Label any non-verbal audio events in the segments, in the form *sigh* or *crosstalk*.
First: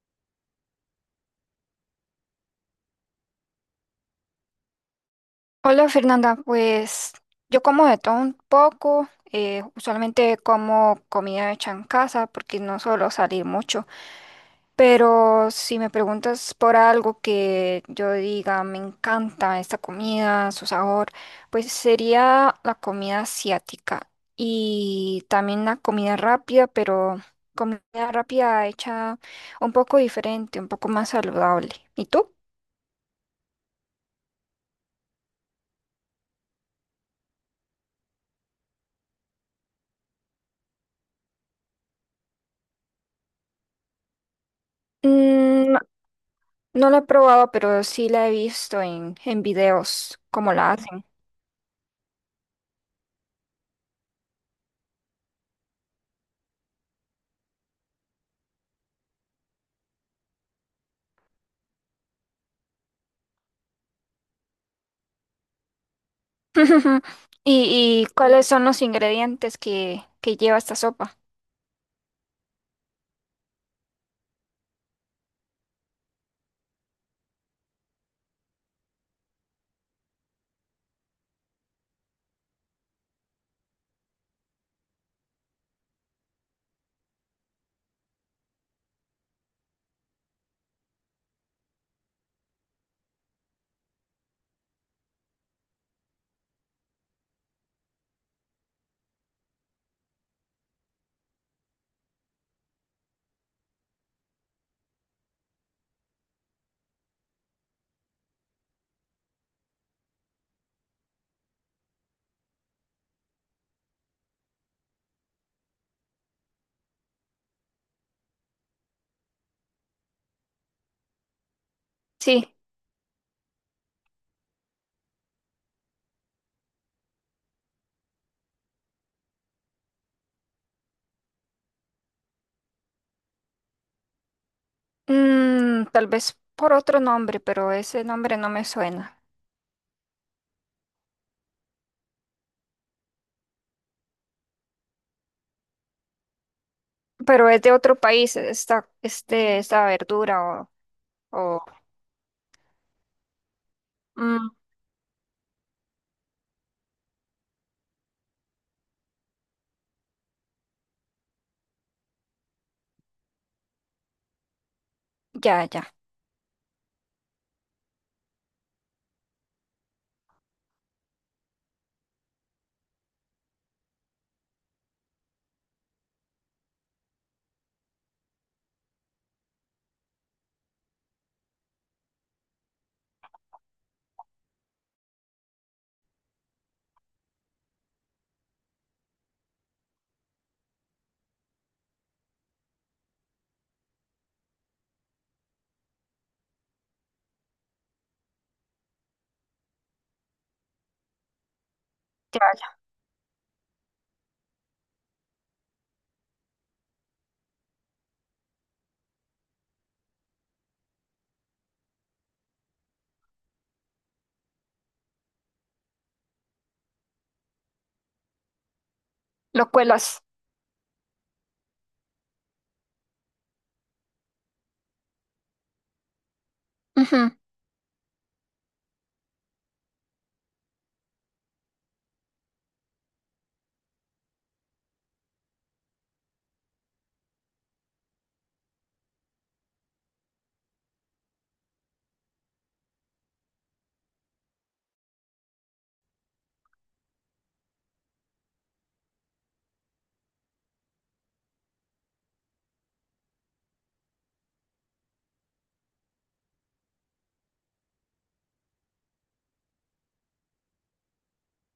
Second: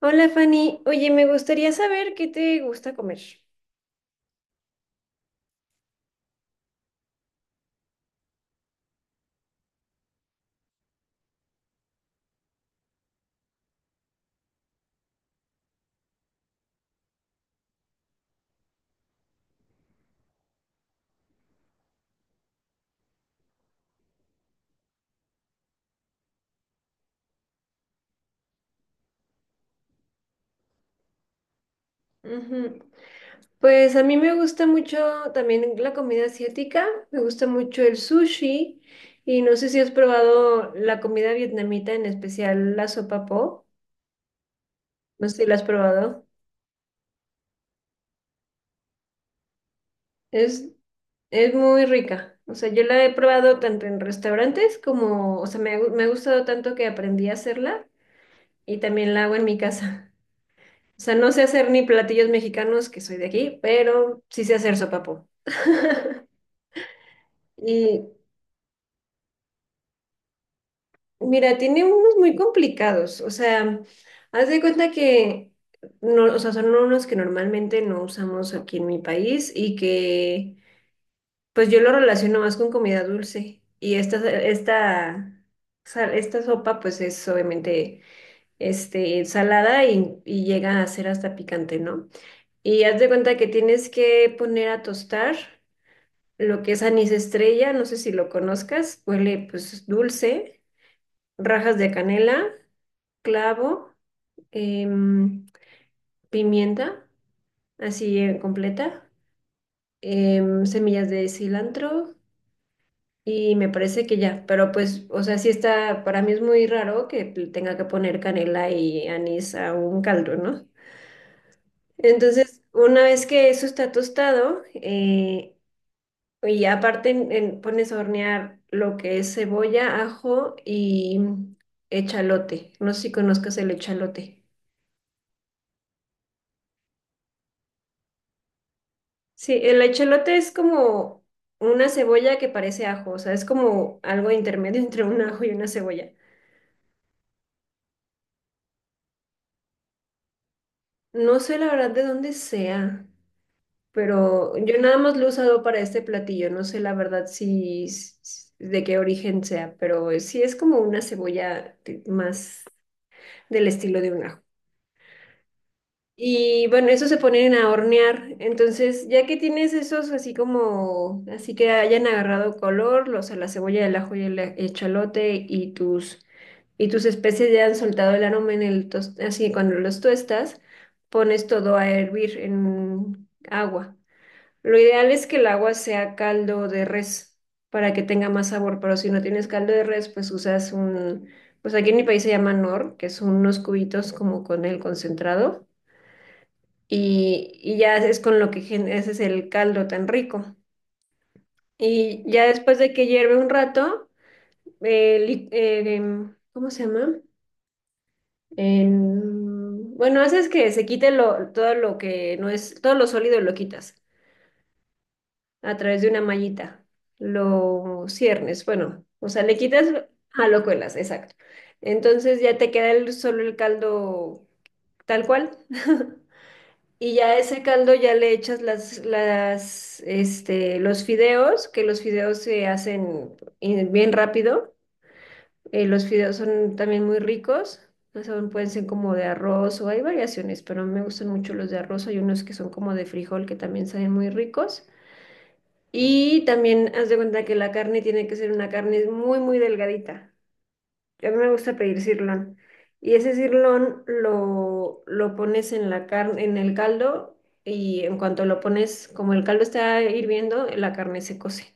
Hola Fanny, oye, me gustaría saber qué te gusta comer. Hola Fernanda, pues yo como de todo un poco, usualmente como comida hecha en casa porque no suelo salir mucho, pero si me preguntas por algo que yo diga me encanta esta comida, su sabor, pues sería la comida asiática y también la comida rápida, pero comida rápida hecha un poco diferente, un poco más saludable. ¿Y tú? Ujú. Pues a mí me gusta mucho también la comida asiática, me gusta mucho el sushi y no sé si has probado la comida vietnamita, en especial la sopa po, no sé si la has Mm. probado. No la he probado, pero sí la he visto en videos, cómo Es, la hacen. es muy rica, o sea, yo la he probado tanto en restaurantes como, o sea, me ha gustado tanto que aprendí a hacerla y también la hago en mi casa. O sea, no sé hacer ni platillos mexicanos, que soy de aquí, pero sí sé hacer sopapo. *laughs* *laughs* Y y cuáles son los ingredientes que lleva esta sopa? mira, tiene unos muy complicados. O sea, haz de cuenta que no, o sea, son unos que normalmente no usamos aquí en mi país y que pues yo lo relaciono más con comida dulce. Y esta sopa pues es obviamente este, salada y llega a ser hasta picante, ¿no? Y haz de cuenta que tienes que poner a tostar lo que es anís estrella, no sé si lo conozcas, huele pues dulce, rajas de canela, clavo, em, pimienta, así completa, semillas de cilantro y me parece que ya, pero pues, o sea, sí está, para mí es muy raro que le tenga que poner canela y anís a un caldo, ¿no? Sí. Entonces, una vez que eso está tostado, y aparte pones a hornear lo que es cebolla, ajo y echalote. No sé si conozcas el echalote. Mm, tal vez por otro nombre, pero ese nombre no me suena. Sí, el echalote es como una cebolla que parece ajo, o sea, es como algo intermedio *laughs* entre un ajo y una cebolla. Pero es de otro país, esta verdura No sé o la verdad de dónde sea, mm, pero yo nada más lo he usado para este platillo, no sé la verdad si, si- si, de qué origen sea, pero sí es como una más del estilo de un ajo. ya, ya, Y bueno, eso se ponen a hornear. Entonces, ya que tienes esos así como, así que hayan agarrado color, los a la cebolla, el ajo y el chalote y tus especies ya han soltado el aroma en así cuando los tuestas, pones todo a hervir en agua. Lo ideal es que el agua sea caldo de res para que tenga más sabor, pero si no tienes caldo de res, pues pues aquí en mi país se llama nor, que son unos cubitos como con el concentrado y ya es con lo ese es el caldo tan rico. Y ya, ya ya. después de que hierve un rato, ¿cómo se llama? Bueno, haces que se quite lo, todo lo que no es, todo lo sólido lo quitas a través de una mallita. Lo ciernes, bueno, o sea, le Lo quitas cuelas. a lo cuelas, exacto. Entonces ya te queda el, solo el caldo tal cual. *laughs* Y Ujú. ya a ese caldo ya le echas este, los fideos, que los fideos se hacen bien rápido. Los fideos son también muy ricos. O sea, pueden ser como de arroz o hay variaciones, pero me gustan mucho los de arroz. Hay unos que son como de frijol que también saben muy ricos. Y también haz de cuenta que la carne tiene que ser una carne muy delgadita. A mí me gusta pedir sirlón. Y ese sirlón lo pones en la carne, en el caldo, y en cuanto lo pones, como el caldo está hirviendo, la carne se cose.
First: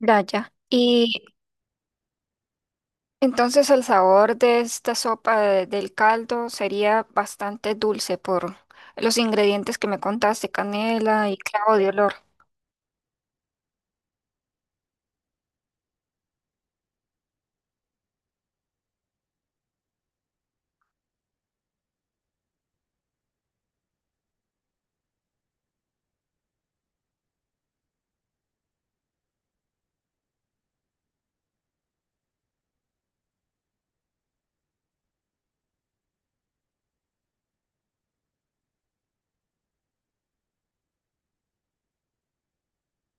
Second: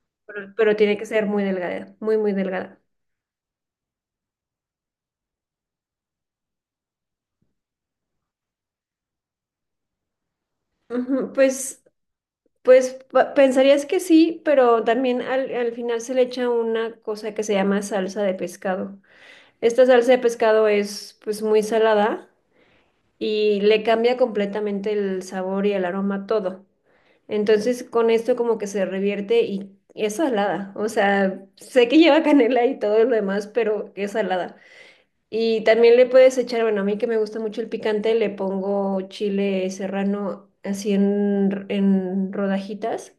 Ya, ya. Pero tiene que Y ser muy delgada, muy delgada. Entonces el sabor de esta sopa del caldo sería bastante dulce por los ingredientes que me contaste, canela Ujú. y clavo Pues, de olor. Pensarías que sí, pero también al final se le echa una cosa que se llama salsa de pescado. Esta salsa de pescado es pues muy salada y le cambia completamente el sabor y el aroma a todo. Entonces, con esto como que se revierte y es salada. O sea, sé que lleva *laughs* canela y todo lo demás, pero es salada. Y también le puedes echar, bueno, a mí que me gusta mucho el picante, le pongo chile serrano así en rodajitas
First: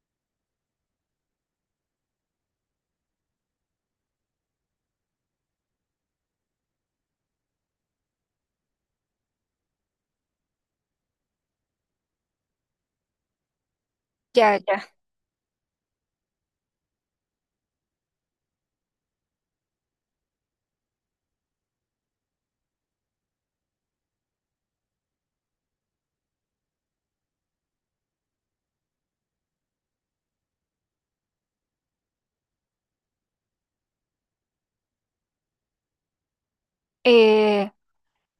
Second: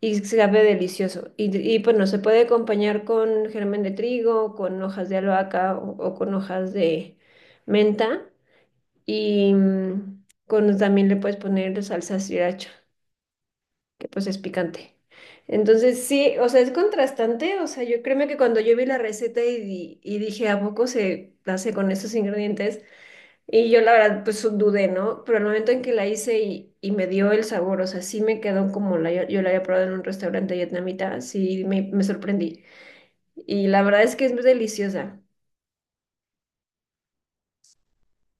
y sabe delicioso. Y bueno, se puede acompañar con germen de trigo, con hojas de albahaca o con hojas de menta y también le puedes poner salsa sriracha que pues es Ya, ya. picante. Entonces sí, o sea, es contrastante, o sea, yo créeme que cuando yo vi la receta y dije, ¿a poco se hace con estos ingredientes? Y yo la verdad pues dudé, ¿no? Pero el momento en que la hice y me dio el sabor, o sea, sí me quedó como la, yo la había probado en un restaurante vietnamita, sí me sorprendí. Y la verdad es que es deliciosa. Eh,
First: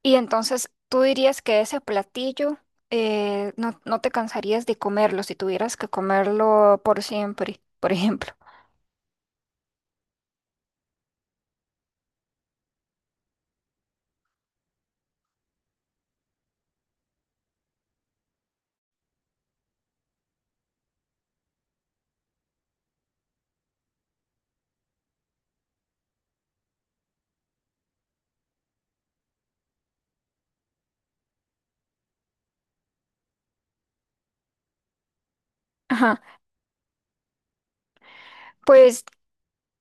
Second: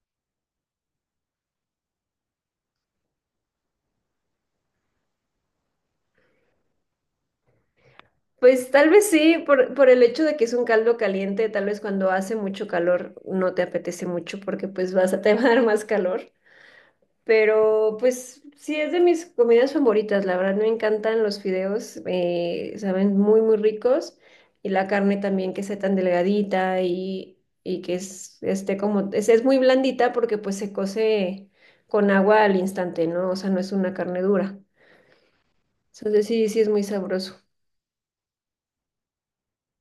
y entonces tú dirías que ese platillo, no, no te cansarías de comerlo si tuvieras que comerlo por siempre, por ejemplo. Pues tal vez sí, por el hecho de que es un caldo caliente, tal vez cuando hace mucho calor no te apetece mucho porque pues *laughs* te va a dar más calor. Pero pues sí, es de mis comidas favoritas, la verdad me encantan los fideos, saben muy muy ricos y la carne también que sea tan delgadita y que esté como, es muy blandita porque pues se cose con agua al instante, ¿no? O sea, no es una carne dura. Ajá. Entonces sí, sí es muy sabroso Pues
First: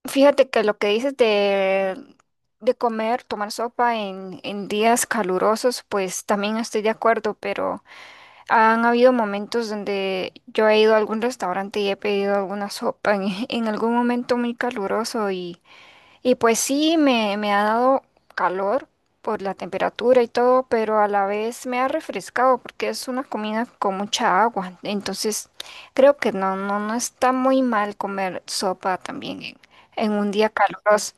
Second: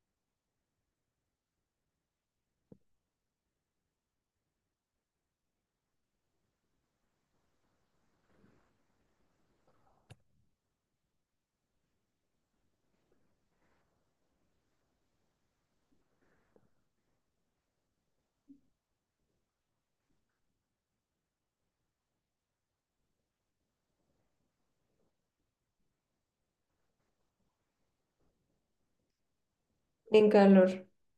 fíjate que lo que dices de comer, tomar sopa en días calurosos, pues también estoy de acuerdo, pero... Han habido momentos donde yo he ido a algún restaurante y he pedido alguna sopa en, *laughs* en algún momento muy caluroso y pues sí, me ha dado calor por la temperatura y todo, pero a la vez me ha refrescado porque es una comida con mucha agua. Entonces creo que no, no, no está muy mal comer sopa también en en un día calor. caluroso.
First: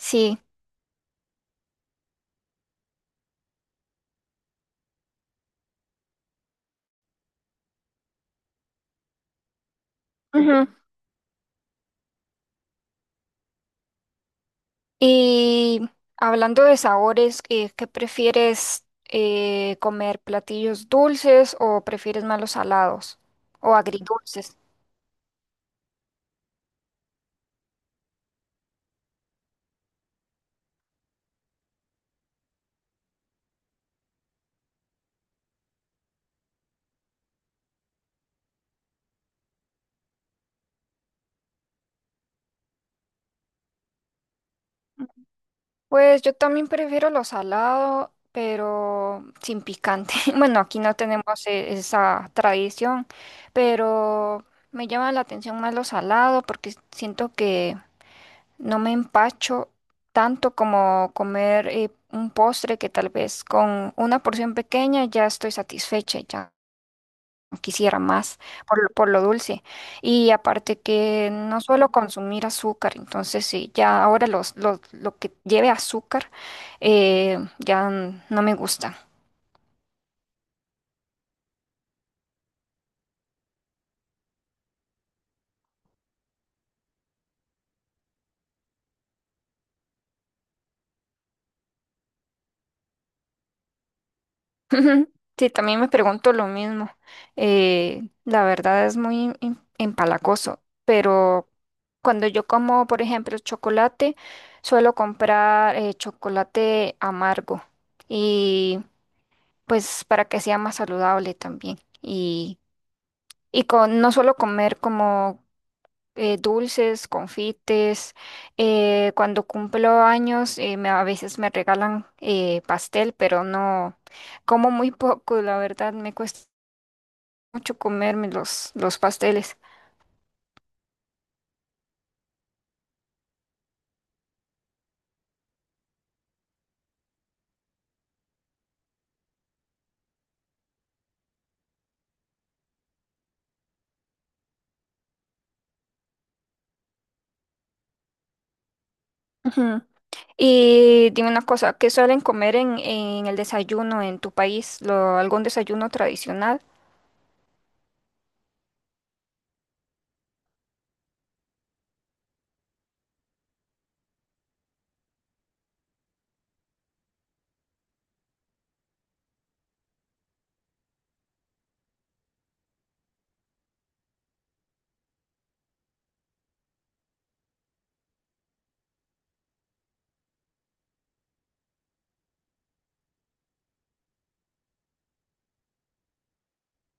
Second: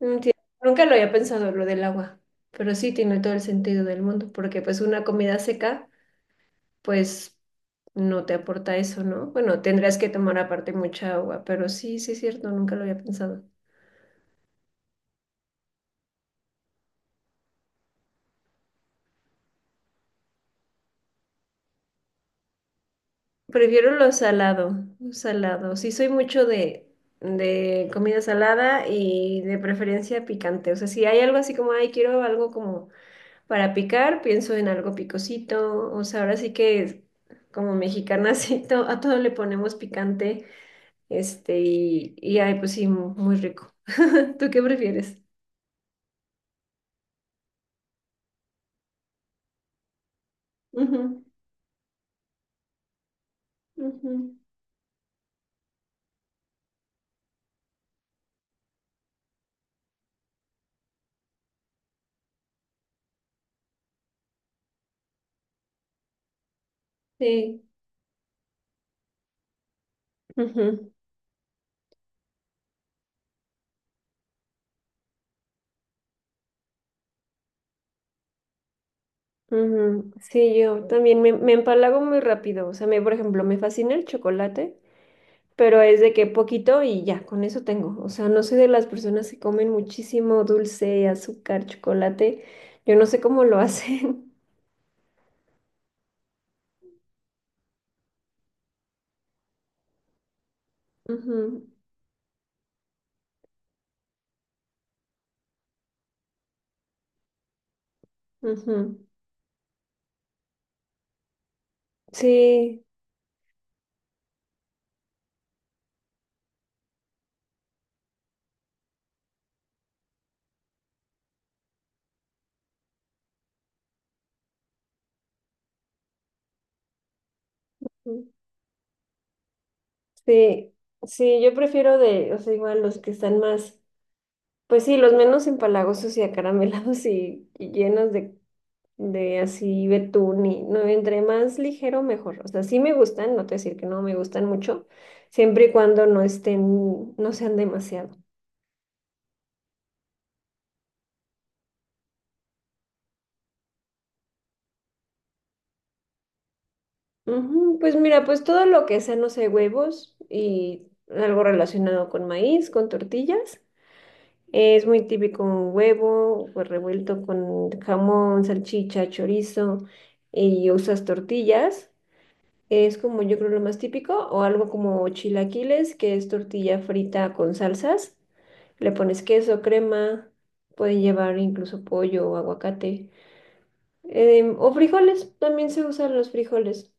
Mm, sí, nunca lo había pensado lo del agua, pero sí tiene todo el sentido del mundo porque pues una comida seca pues no te aporta eso, ¿no? Bueno, tendrías que tomar aparte mucha agua, pero sí, sí es cierto, nunca lo había pensado. Y hablando de sabores, ¿qué prefieres comer? ¿Platillos dulces o prefieres más los salados o Prefiero lo agridulces? salado, lo salado. Sí soy mucho de comida salada y de preferencia picante. O sea, si hay algo así como, ay, quiero algo como para picar, pienso en algo picosito. O sea, ahora sí que como mexicanas *laughs* sí, a todo le ponemos picante. Este, y ay, pues sí, muy rico. *laughs* ¿Tú qué prefieres? Pues yo también prefiero los salados, pero sin picante. *laughs* Bueno, aquí no Ujú, tenemos esa tradición, ujú. pero me llama la atención más los salados porque siento que no me empacho tanto como comer un postre que tal vez con una porción pequeña ya estoy satisfecha y ya. Sí. Quisiera más por lo dulce. Y aparte Ujú, que no suelo consumir azúcar, entonces sí, ya ahora lo que lleve azúcar ya no me gusta. ujú. Sí, yo también me empalago muy rápido. O sea, por ejemplo, me fascina el chocolate, pero es de que poquito y ya, con eso tengo. O sea, no soy de las personas que comen muchísimo dulce, azúcar, chocolate. Yo no sé cómo lo hacen. *laughs* Sí, también me pregunto lo mismo. La verdad es muy empalagoso, *laughs* pero Ujú, cuando yo como, por ejemplo, chocolate, suelo comprar chocolate amargo y ujú. pues para que sea más saludable también. Sí, Y con no solo comer como dulces, confites, cuando cumplo años, a veces me regalan pastel, pero no, como muy poco, la verdad, me cuesta mucho comerme los pasteles. sí, sí, yo prefiero de, o sea, igual los que están más, pues sí, los menos empalagosos y acaramelados y llenos de así betún y no, entre más ligero mejor. O sea, sí me gustan, no te voy a decir que no me gustan mucho, siempre y cuando no estén, no sean demasiado. Ujú. Y dime una cosa, ¿qué suelen comer en el desayuno en tu país? Algún desayuno tradicional? Ujú. Pues mira, pues todo lo que sea, no sé, huevos y algo relacionado con maíz, con tortillas. Es muy típico un huevo, pues revuelto con jamón, salchicha, chorizo y usas tortillas. Es como yo creo lo más típico, o algo como chilaquiles, que es tortilla frita con salsas. Le pones queso, crema, puede llevar incluso pollo o aguacate. Em, o frijoles, también se usan los frijoles.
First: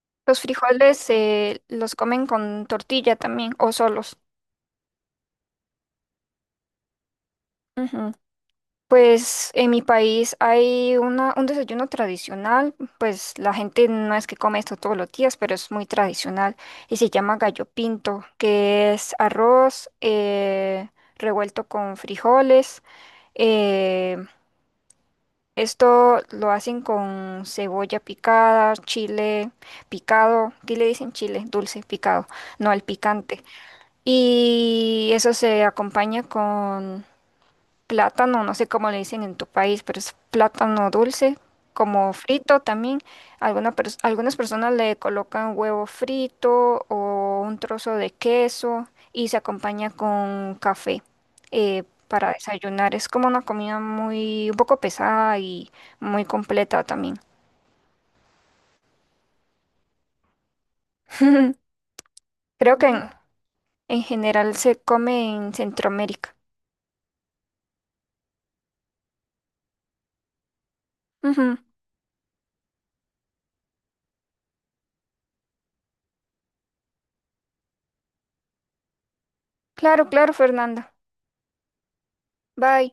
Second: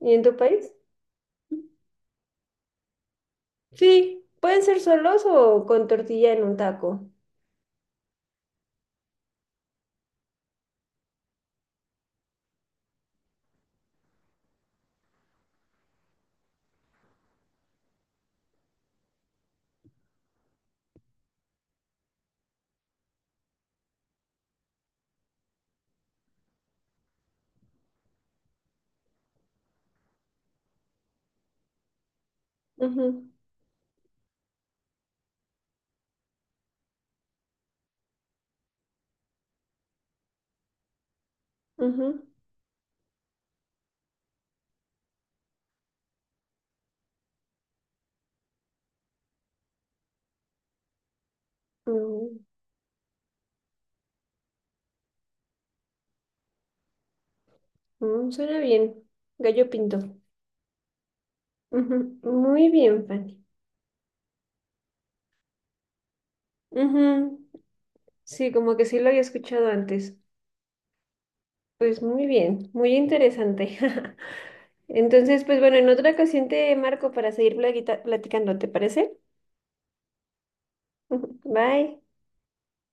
¿Y en tu ¿Los país? frijoles, los comen con tortilla también o solos? Sí, pueden ser solos o con tortilla en un taco. Pues en mi país hay un desayuno tradicional, pues la gente no es que come esto todos los días, pero es muy tradicional y se llama gallo pinto, que es arroz, revuelto con frijoles. Eh, esto lo hacen con cebolla picada, chile picado, aquí le dicen chile dulce picado, no al Ujú, picante. Y eso se acompaña con plátano, no sé cómo le dicen en tu país, pero es plátano dulce, como ujú. frito también. Algunas personas le colocan huevo frito o un trozo de queso y se acompaña con café, para Mm, desayunar. Es como una comida muy, un poco pesada y muy completa también. mm, suena bien. Gallo pinto. *laughs* Ujú, muy Creo que bien, Fanny. en general se come en Centroamérica. Ujú, sí, como que sí lo había escuchado antes. Ujú. Pues muy bien, muy interesante. *laughs* Entonces, pues bueno, en otra ocasión te marco para seguir platicando, ¿te parece? Claro, claro, Fernanda. *laughs* Bye. Bye.